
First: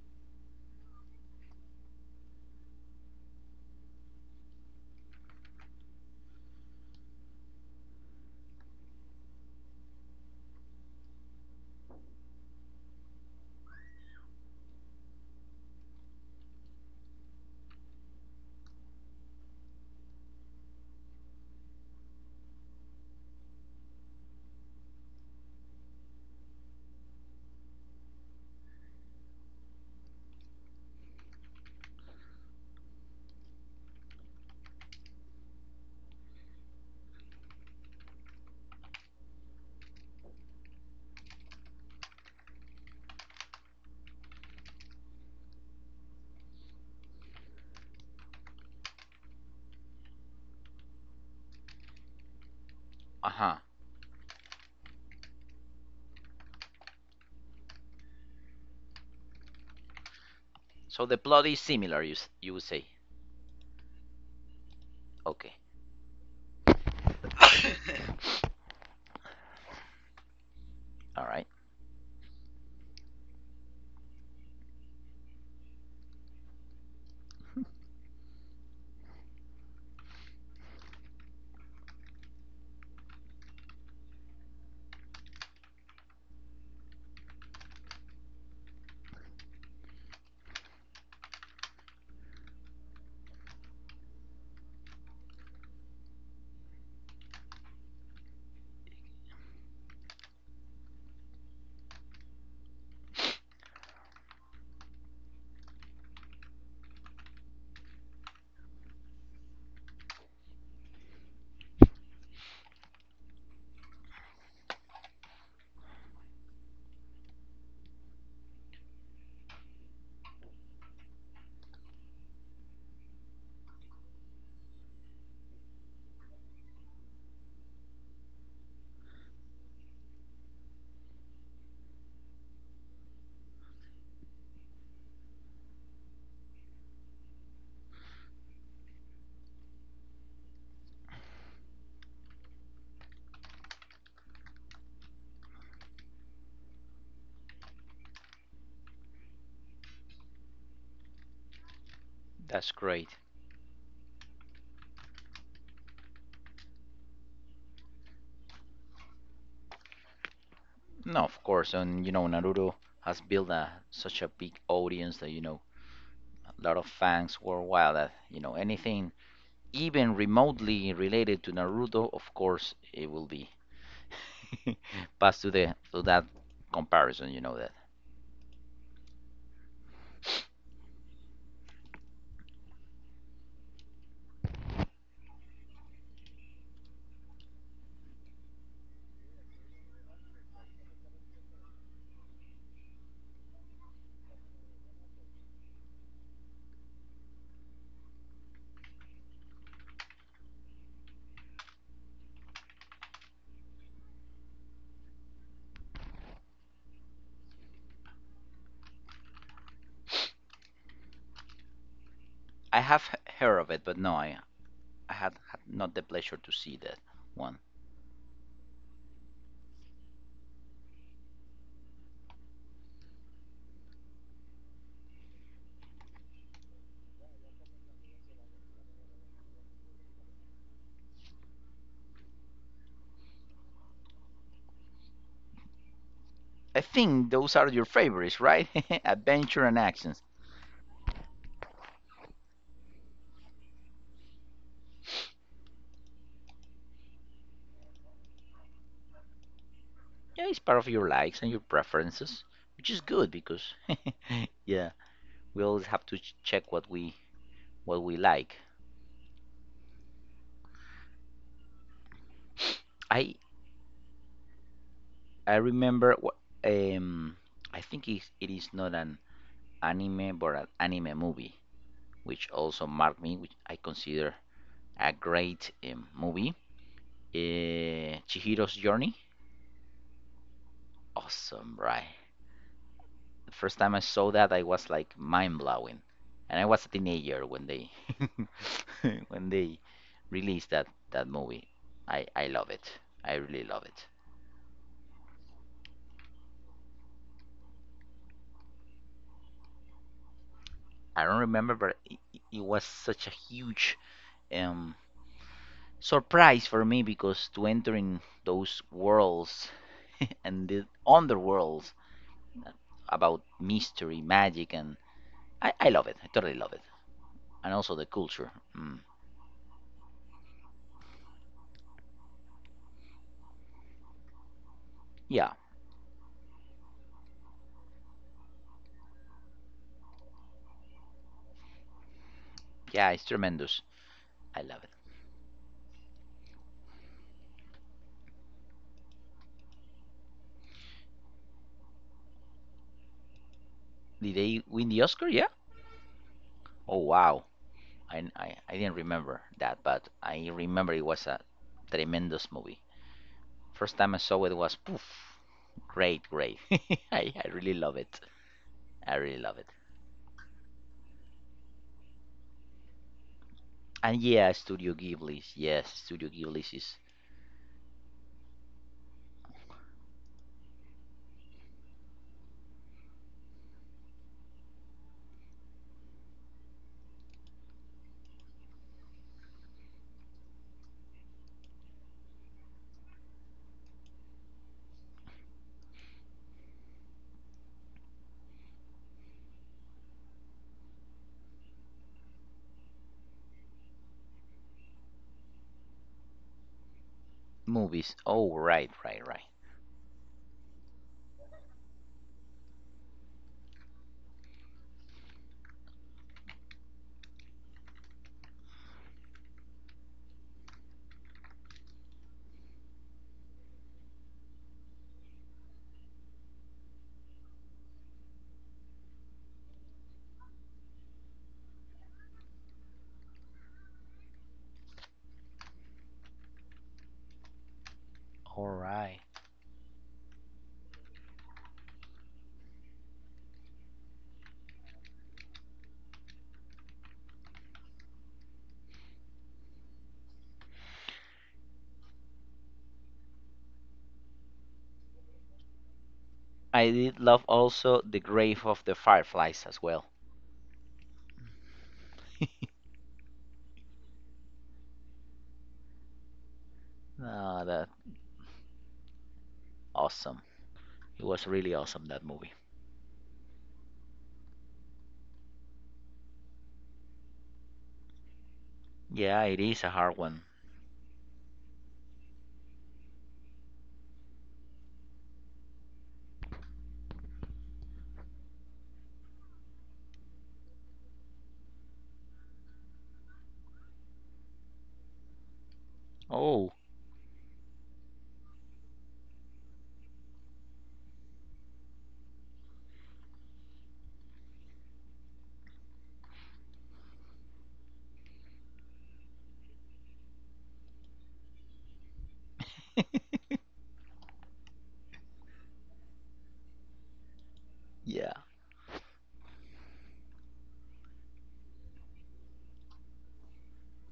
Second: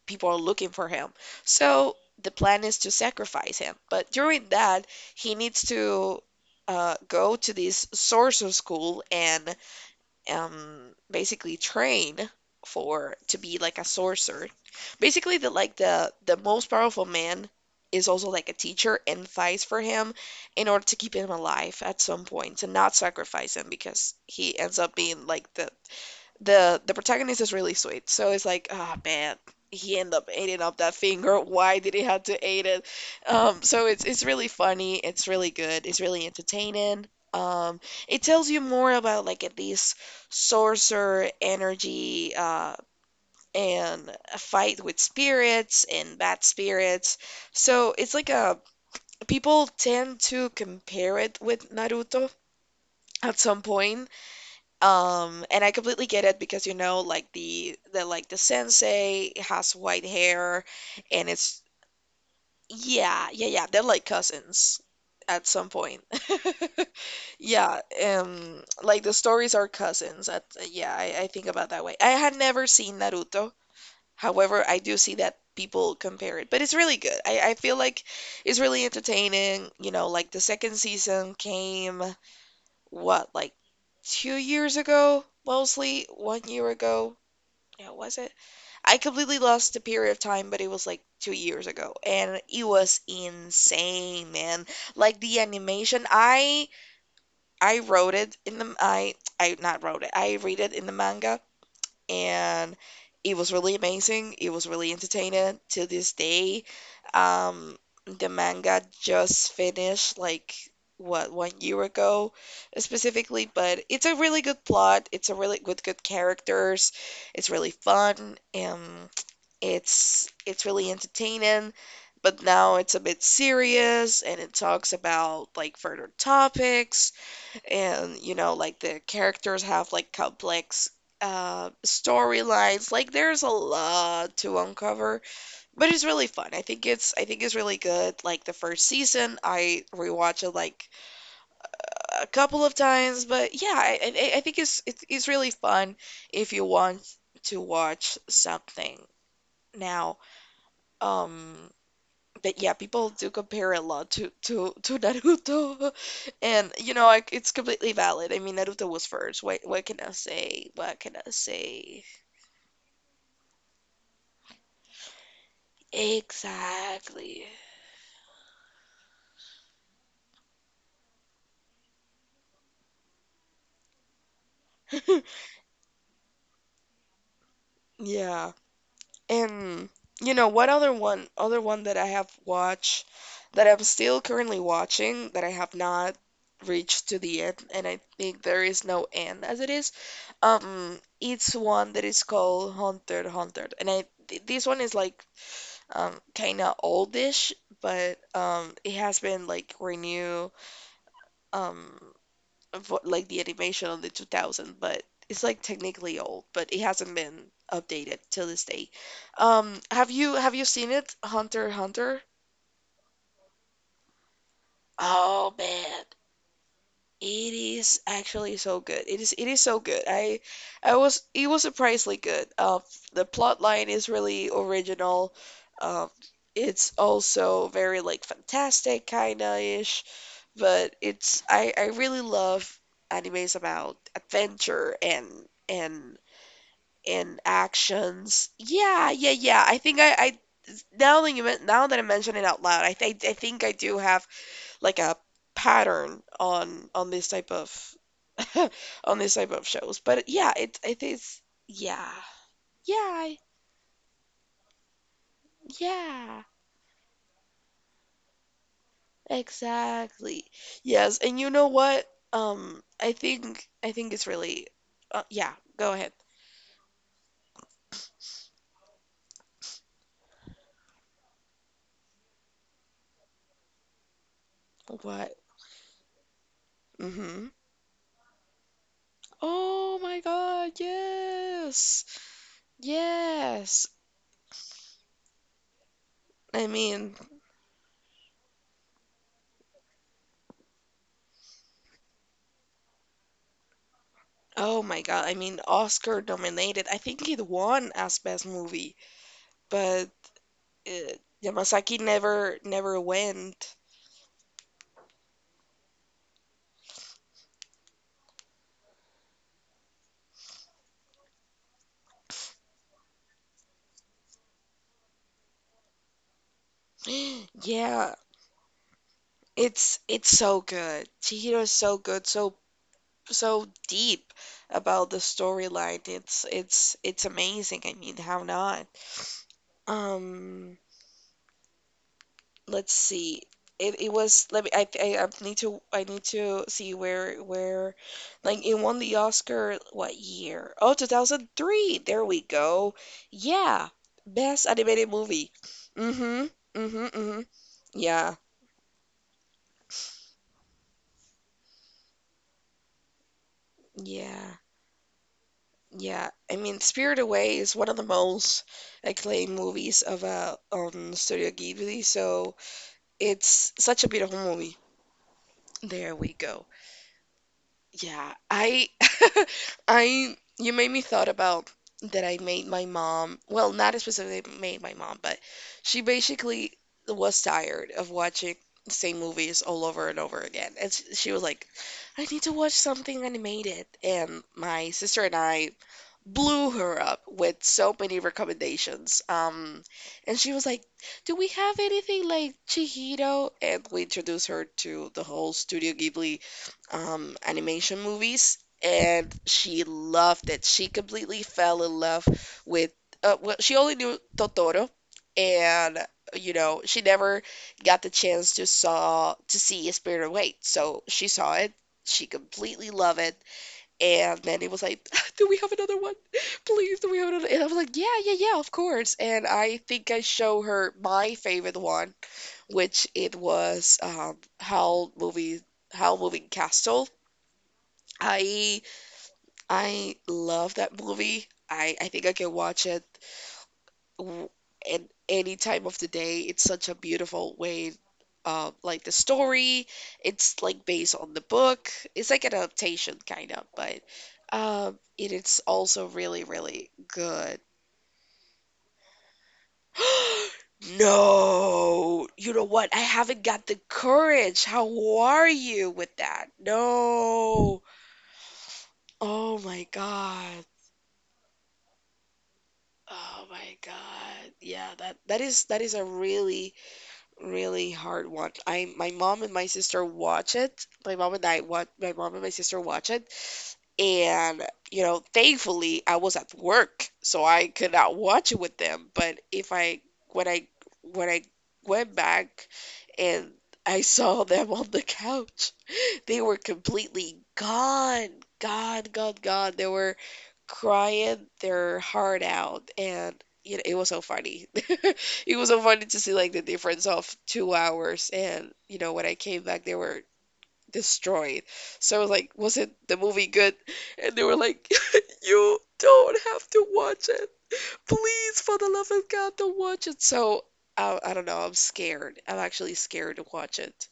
[SPEAKER 1] people are looking for him. So the plan is to sacrifice him. But during that, he needs to uh, go to this sorcerer school and um, basically train for to be like a sorcerer. Basically, the like the the most powerful man is also like a teacher and fights for him in order to keep him alive at some point to not sacrifice him because he ends up being like the the the protagonist is really sweet. So it's like, oh man, he ended up eating up that finger. Why did he have to eat it? Um, so it's it's really funny. It's really good. It's really entertaining. Um, it tells you more about like at least sorcerer energy, uh, and a fight with spirits and bad spirits. So it's like a people tend to compare it with Naruto
[SPEAKER 2] Uh
[SPEAKER 1] at
[SPEAKER 2] huh.
[SPEAKER 1] some point, um, and I completely get it because you know, like the the like the sensei has white hair,
[SPEAKER 2] So the
[SPEAKER 1] and
[SPEAKER 2] plot is
[SPEAKER 1] it's
[SPEAKER 2] similar, you you would say.
[SPEAKER 1] yeah, yeah, yeah. They're like cousins at
[SPEAKER 2] Okay.
[SPEAKER 1] some point. Yeah, um, like the stories are cousins. At yeah, I,
[SPEAKER 2] All
[SPEAKER 1] I think
[SPEAKER 2] right.
[SPEAKER 1] about that way. I had never seen Naruto. However, I do see that people compare it, but it's really good. I, I feel like it's really entertaining. You know, like the second season came what, like two years ago, mostly one year ago. Yeah, was it? I completely lost the period of time, but it was like two years ago, and it was insane, man. Like the animation, I I wrote it in the I I not wrote it. I read it in the manga, and it was really amazing. It was really entertaining to this day. Um, the manga just finished like what one year ago specifically, but it's a really good plot. It's a really good good characters. It's really fun. Um, it's it's really entertaining. But now it's a bit serious and it talks about like further topics, and you know like the characters have like complex uh storylines, like there's a lot to uncover, but it's really fun. i think it's I think it's really good. Like the first season I rewatched it like a couple of times, but yeah i i, I think it's, it's it's really fun if you want to watch something now, um but yeah,
[SPEAKER 2] That's great.
[SPEAKER 1] people do compare a lot to to to Naruto, and you know like, it's completely valid. I mean, Naruto was first. What what can I say? What can
[SPEAKER 2] No,
[SPEAKER 1] I
[SPEAKER 2] of course,
[SPEAKER 1] say?
[SPEAKER 2] and you know Naruto has built a such a big audience that you know a lot of fans
[SPEAKER 1] Exactly.
[SPEAKER 2] worldwide. That you know anything even remotely related to Naruto, of course, it will be passed to the to that comparison. You know that
[SPEAKER 1] Yeah, and you know what other one other one that I have watched, that I'm still currently watching, that I have not reached to the end, and I think there is no end as it is. Um, it's one that is called Hunter x Hunter, and I th- this one is like um kind of oldish, but um it has been like renew, um vo- like the animation on the two thousand, but it's like technically old, but it hasn't been updated till this day. Um, have you have you seen it, Hunter x Hunter?
[SPEAKER 2] I have he- heard of it, but no, I I had,
[SPEAKER 1] Oh
[SPEAKER 2] had not the
[SPEAKER 1] man.
[SPEAKER 2] pleasure to see that
[SPEAKER 1] It
[SPEAKER 2] one.
[SPEAKER 1] is actually so good. It is it is so good. I I was it was surprisingly good. Uh, the plot line is really original. Um, it's also very like fantastic kinda ish, but it's I I really love animes about adventure and and
[SPEAKER 2] I think
[SPEAKER 1] and
[SPEAKER 2] those are your favorites,
[SPEAKER 1] actions.
[SPEAKER 2] right?
[SPEAKER 1] Yeah, yeah,
[SPEAKER 2] Adventure
[SPEAKER 1] yeah. I
[SPEAKER 2] and
[SPEAKER 1] think I
[SPEAKER 2] actions.
[SPEAKER 1] I now that you men now that I mention it out loud, I th I think I do have like a pattern on on this type of on this type of shows. But
[SPEAKER 2] Yeah,
[SPEAKER 1] yeah,
[SPEAKER 2] it's part
[SPEAKER 1] it
[SPEAKER 2] of
[SPEAKER 1] it
[SPEAKER 2] your likes
[SPEAKER 1] is
[SPEAKER 2] and your
[SPEAKER 1] yeah.
[SPEAKER 2] preferences, which
[SPEAKER 1] Yeah,
[SPEAKER 2] is good
[SPEAKER 1] I-
[SPEAKER 2] because yeah. We always have to ch-
[SPEAKER 1] yeah.
[SPEAKER 2] check what we what we like.
[SPEAKER 1] Exactly. Yes, and you know what? Um, I
[SPEAKER 2] I
[SPEAKER 1] think I think it's really uh,
[SPEAKER 2] I
[SPEAKER 1] yeah, go ahead.
[SPEAKER 2] remember wh- um I think it it is not an anime but an anime movie, which also marked me, which I consider a
[SPEAKER 1] What?
[SPEAKER 2] great, um, movie.
[SPEAKER 1] Mm-hmm.
[SPEAKER 2] Uh, Chihiro's Journey,
[SPEAKER 1] Oh my God,
[SPEAKER 2] awesome,
[SPEAKER 1] yes.
[SPEAKER 2] right? The first
[SPEAKER 1] Yes.
[SPEAKER 2] time I saw that, I was like mind blowing, and I
[SPEAKER 1] I
[SPEAKER 2] was a
[SPEAKER 1] mean,
[SPEAKER 2] teenager when they when they released that that movie. I I love it. I really love it.
[SPEAKER 1] oh my God. I mean, Oscar nominated. I think it won as best movie, but uh,
[SPEAKER 2] I don't remember, but
[SPEAKER 1] Yamasaki
[SPEAKER 2] it,
[SPEAKER 1] never
[SPEAKER 2] it was
[SPEAKER 1] never
[SPEAKER 2] such a
[SPEAKER 1] went.
[SPEAKER 2] huge, um, surprise for me because to enter in those worlds and the underworlds about mystery, magic, and I, I love it. I totally love it. And also the
[SPEAKER 1] Yeah,
[SPEAKER 2] culture. Mm.
[SPEAKER 1] it's it's so good. Chihiro is so good, so so deep about the
[SPEAKER 2] Yeah,
[SPEAKER 1] storyline. It's it's it's amazing. I mean, how not? Um, let's
[SPEAKER 2] yeah, it's
[SPEAKER 1] see.
[SPEAKER 2] tremendous.
[SPEAKER 1] It, it was let
[SPEAKER 2] I
[SPEAKER 1] me
[SPEAKER 2] love
[SPEAKER 1] I,
[SPEAKER 2] it.
[SPEAKER 1] I I need to I need to see where where like it won the Oscar what year? Oh, two thousand three. There we go. Yeah.
[SPEAKER 2] Did they
[SPEAKER 1] Best
[SPEAKER 2] win the
[SPEAKER 1] animated
[SPEAKER 2] Oscar? Yeah.
[SPEAKER 1] movie. Mm-hmm.
[SPEAKER 2] Oh
[SPEAKER 1] Mm-hmm. Mm-hmm.
[SPEAKER 2] wow. I,
[SPEAKER 1] Yeah,
[SPEAKER 2] I, I didn't remember that, but I remember it was a tremendous movie. First time I saw it
[SPEAKER 1] yeah,
[SPEAKER 2] was poof, great,
[SPEAKER 1] yeah. I
[SPEAKER 2] great.
[SPEAKER 1] mean, Spirit
[SPEAKER 2] I, I
[SPEAKER 1] Away
[SPEAKER 2] really
[SPEAKER 1] is one of
[SPEAKER 2] love
[SPEAKER 1] the
[SPEAKER 2] it.
[SPEAKER 1] most
[SPEAKER 2] I really
[SPEAKER 1] acclaimed
[SPEAKER 2] love it.
[SPEAKER 1] movies of uh um Studio Ghibli, so it's such a
[SPEAKER 2] And
[SPEAKER 1] beautiful
[SPEAKER 2] yeah,
[SPEAKER 1] movie.
[SPEAKER 2] Studio Ghibli. Yes,
[SPEAKER 1] There
[SPEAKER 2] Studio
[SPEAKER 1] we go.
[SPEAKER 2] Ghibli's is
[SPEAKER 1] Yeah, I, I, you made me thought about that I made my mom, well, not specifically made my mom, but she basically was tired of watching the same movies all over and over again. And sh- she was like, I need to watch something animated. And my sister and I blew her up with so many recommendations. Um, and she was like, "Do we have anything like Chihiro?" And we introduced her to the whole Studio Ghibli um, animation
[SPEAKER 2] movies. Oh,
[SPEAKER 1] movies,
[SPEAKER 2] right, right,
[SPEAKER 1] and
[SPEAKER 2] right.
[SPEAKER 1] she loved it. She completely fell in love with. Uh, well, she only knew Totoro, and you know she never got the chance to saw to see A Spirit Away. So she saw it. She completely loved it. And Mandy was like, do we have another one? Please, do we have another? And I was like, yeah, yeah, yeah, of course. And I think I show her my favorite one, which it was um, Howl movie, Howl Moving Castle.
[SPEAKER 2] All
[SPEAKER 1] I
[SPEAKER 2] right.
[SPEAKER 1] I love that movie. I I think I can watch it w- and any time of the day. It's such a beautiful way. Um, like the story, it's like based on the book. It's like an adaptation kind of, but um, it is also really, really
[SPEAKER 2] I did love
[SPEAKER 1] good.
[SPEAKER 2] also The Grave of the Fireflies as well.
[SPEAKER 1] No, you know what? I haven't got the courage. How are you with that?
[SPEAKER 2] Ah,
[SPEAKER 1] No.
[SPEAKER 2] that
[SPEAKER 1] Oh my
[SPEAKER 2] awesome.
[SPEAKER 1] God.
[SPEAKER 2] It was really awesome that movie.
[SPEAKER 1] Oh my God. Yeah, that that is that is a really really hard watch. I My mom
[SPEAKER 2] Yeah,
[SPEAKER 1] and
[SPEAKER 2] it
[SPEAKER 1] my
[SPEAKER 2] is a
[SPEAKER 1] sister
[SPEAKER 2] hard one.
[SPEAKER 1] watch it. My mom and I watch my mom and my sister watch it. And you know, thankfully I was at work, so I could not watch it with them. But if I when I when I went back and I saw them on the couch, they were
[SPEAKER 2] Oh.
[SPEAKER 1] completely gone, gone, gone, gone. They were crying their heart out, and you know, it was so funny. It was so funny to see like the difference of two hours, and you know, when I came back, they were destroyed. So I was like, wasn't the movie good? And they were like, you don't have to watch it.
[SPEAKER 2] yeah.
[SPEAKER 1] Please, for the love of God, don't watch it. So I, I don't know. I'm scared. I'm actually scared to watch it.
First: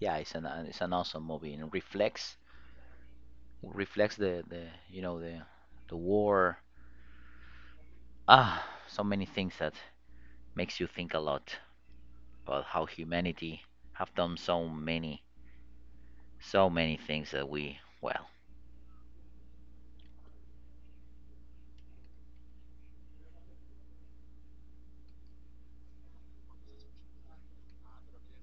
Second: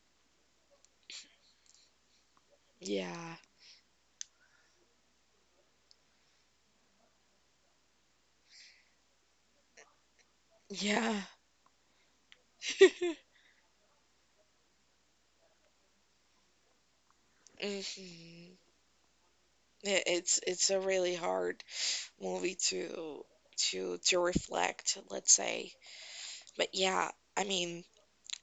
[SPEAKER 2] Yeah, it's an it's an awesome movie, and it reflects
[SPEAKER 1] Yeah.
[SPEAKER 2] reflects the, the you know the the war. Ah, so many things that makes you think a
[SPEAKER 1] Yeah.
[SPEAKER 2] lot about how humanity have done so many, so many things that we, well,
[SPEAKER 1] Mhm. It- It's it's a really hard movie to to to reflect, let's say. But yeah, I mean,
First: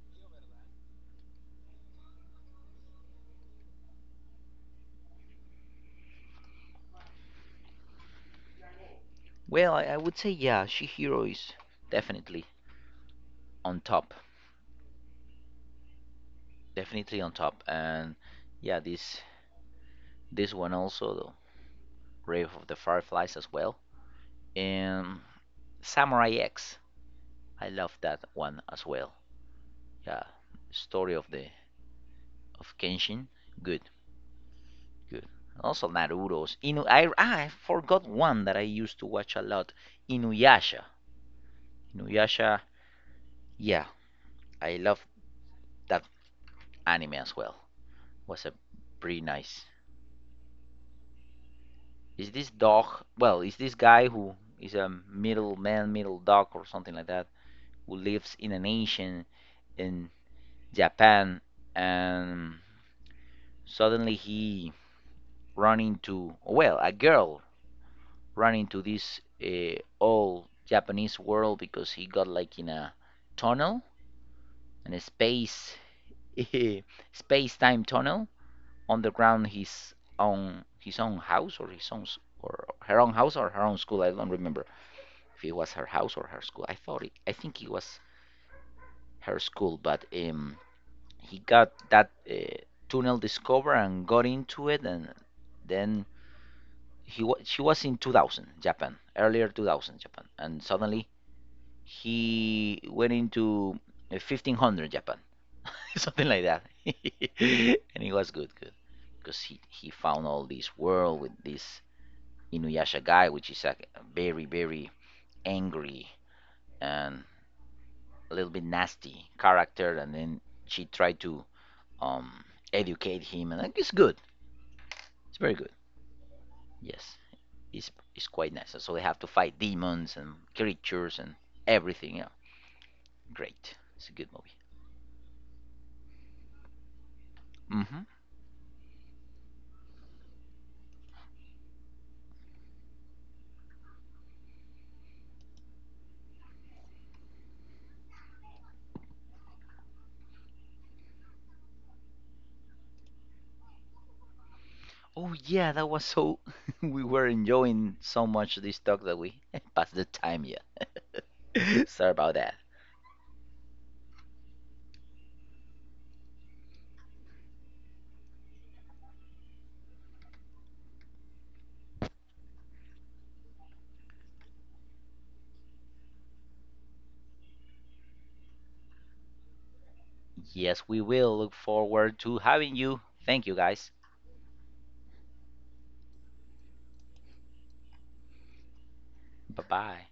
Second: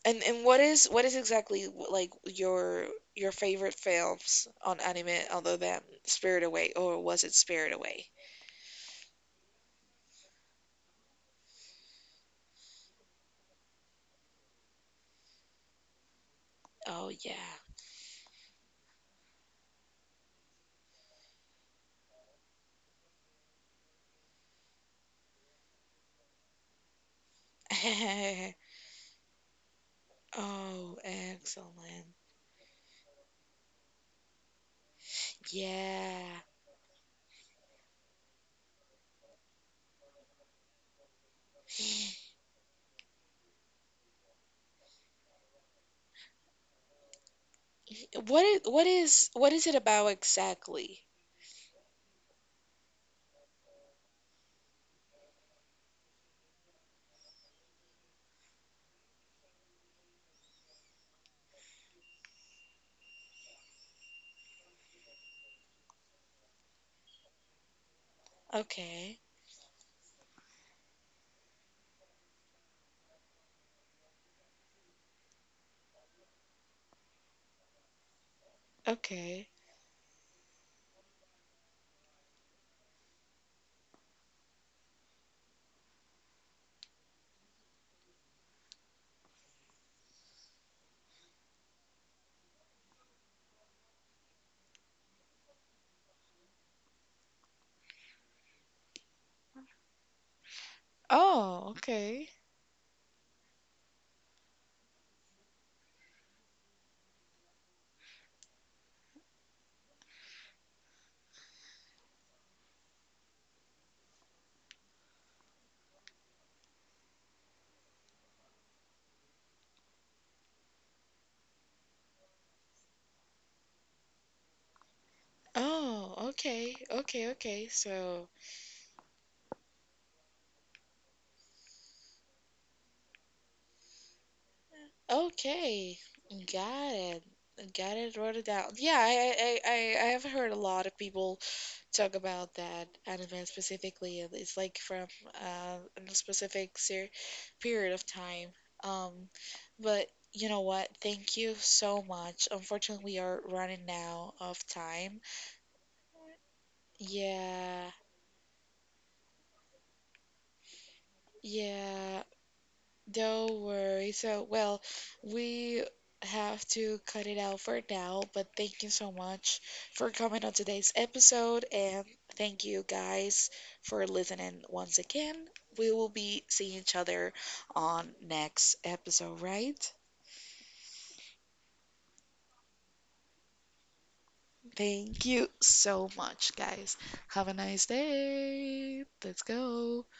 [SPEAKER 1] and and what is what is exactly like your your favorite films on anime other than Spirit Away, or was it Spirit Away?
[SPEAKER 2] well, I, I would say yeah, Shihiro is definitely on top,
[SPEAKER 1] Oh
[SPEAKER 2] definitely on
[SPEAKER 1] yeah.
[SPEAKER 2] top, and yeah, this this one also, the Grave of the Fireflies as well, and Samurai X, I love that one as well. Yeah,
[SPEAKER 1] Oh,
[SPEAKER 2] story of the
[SPEAKER 1] excellent.
[SPEAKER 2] of Kenshin, good. Good. Also
[SPEAKER 1] Yeah.
[SPEAKER 2] Naruto's. Inu I I forgot one that I used to watch a lot. Inuyasha. Inuyasha. Yeah, I love that anime as well.
[SPEAKER 1] What
[SPEAKER 2] Was a
[SPEAKER 1] is what
[SPEAKER 2] pretty
[SPEAKER 1] is what
[SPEAKER 2] nice.
[SPEAKER 1] is it about exactly?
[SPEAKER 2] Is this dog? Well, is this guy who is a middle man, middle dog, or something like that, who lives in a nation in Japan, and suddenly he run into, well, a girl ran into
[SPEAKER 1] Okay.
[SPEAKER 2] this, uh, old Japanese world because he got like in a tunnel, in a space space time tunnel
[SPEAKER 1] Okay.
[SPEAKER 2] underground his own his own house or his own or her own house or her own school. I don't remember if it was her house or her school. I thought it. I think it was her school, but um, he got that, uh, tunnel discovered and got into it, and then he wa- she was in two thousand Japan, earlier two thousand Japan, and suddenly
[SPEAKER 1] Oh, okay.
[SPEAKER 2] he went into, uh, fifteen hundred Japan, something like that, and it was good, good, because he he found all this world with this Inuyasha guy, which is a very very angry and a little bit nasty character, and then she tried to um educate him, and like, it's good, it's very good,
[SPEAKER 1] Oh, okay,
[SPEAKER 2] yes,
[SPEAKER 1] okay, okay.
[SPEAKER 2] it's
[SPEAKER 1] So,
[SPEAKER 2] it's quite nice. So they have to fight demons and creatures and everything, yeah, great, it's a good movie.
[SPEAKER 1] okay, got it, got
[SPEAKER 2] Hmm.
[SPEAKER 1] it. Wrote it down. Yeah, I, I, I, I I have heard a lot of people talk about that anime specifically, and it's like from uh, a specific ser period of time. Um, but you know what? Thank you so much. Unfortunately, we are running now of time.
[SPEAKER 2] Oh yeah, that was so. We were
[SPEAKER 1] Yeah,
[SPEAKER 2] enjoying so much this talk that we passed the time. Yeah, sorry
[SPEAKER 1] yeah.
[SPEAKER 2] about that.
[SPEAKER 1] Don't worry. So, well, we have to cut it out for now, but thank you so much for coming on today's episode, and thank you guys for listening once again. We will be seeing each other on next episode, right?
[SPEAKER 2] Yes, we will look forward to having you. Thank you, guys.
[SPEAKER 1] Thank you so much, guys. Have a nice day. Let's
[SPEAKER 2] Bye
[SPEAKER 1] go.
[SPEAKER 2] bye.